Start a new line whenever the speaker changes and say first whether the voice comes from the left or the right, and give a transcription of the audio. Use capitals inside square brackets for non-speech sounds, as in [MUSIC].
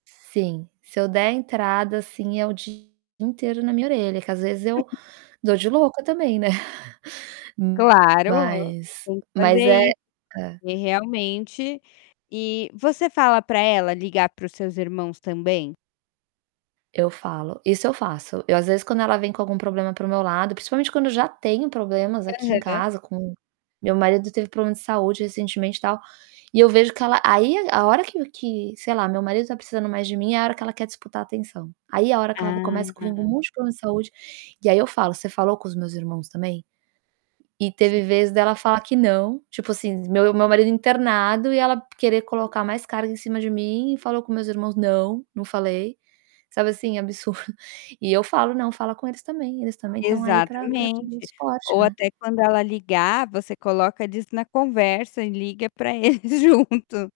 right: Sim. Se eu der entrada, assim, é o dia inteiro na minha orelha. Que às vezes eu
left: [CHUCKLES]
right: dou de louca também, né. [CHUCKLES]
left: Claro!
right: Mas
left: Tem que fazer
right: mas é
left: aí
right: hã.
left: e realmente e você fala para ela ligar para os seus irmãos também?
right: Eu falo. Isso eu faço. Eu às vezes, quando ela vem com algum problema para o meu lado, principalmente quando eu já tenho problemas aqui em
left: Aham.
right: casa com meu marido teve problema de saúde recentemente e tal. E eu vejo que ela aí, a hora que que, sei lá, meu marido está precisando mais de mim, é a hora que ela quer disputar atenção. Aí é a hora que ela começa [UNINTELLIGIBLE]
left: Ah.
right: com um monte de problema de saúde, e aí eu falo: "Você falou com os meus irmãos também?". E
left: Sim.
right: teve vez dela falar que não. Tipo assim, meu o meu marido internado e ela querer colocar mais carga em cima de mim, e: "Falou com meus irmãos?". "Não, não falei". Sabe, assim, absurdo. E eu falo: "Não, fala com eles também, eles também estão aí pra pra te dar
left: Exatamente.
right: suporte,
left: Ou
right: né".
left: até quando ela ligar, você coloca eles na conversa e liga pra eles junto.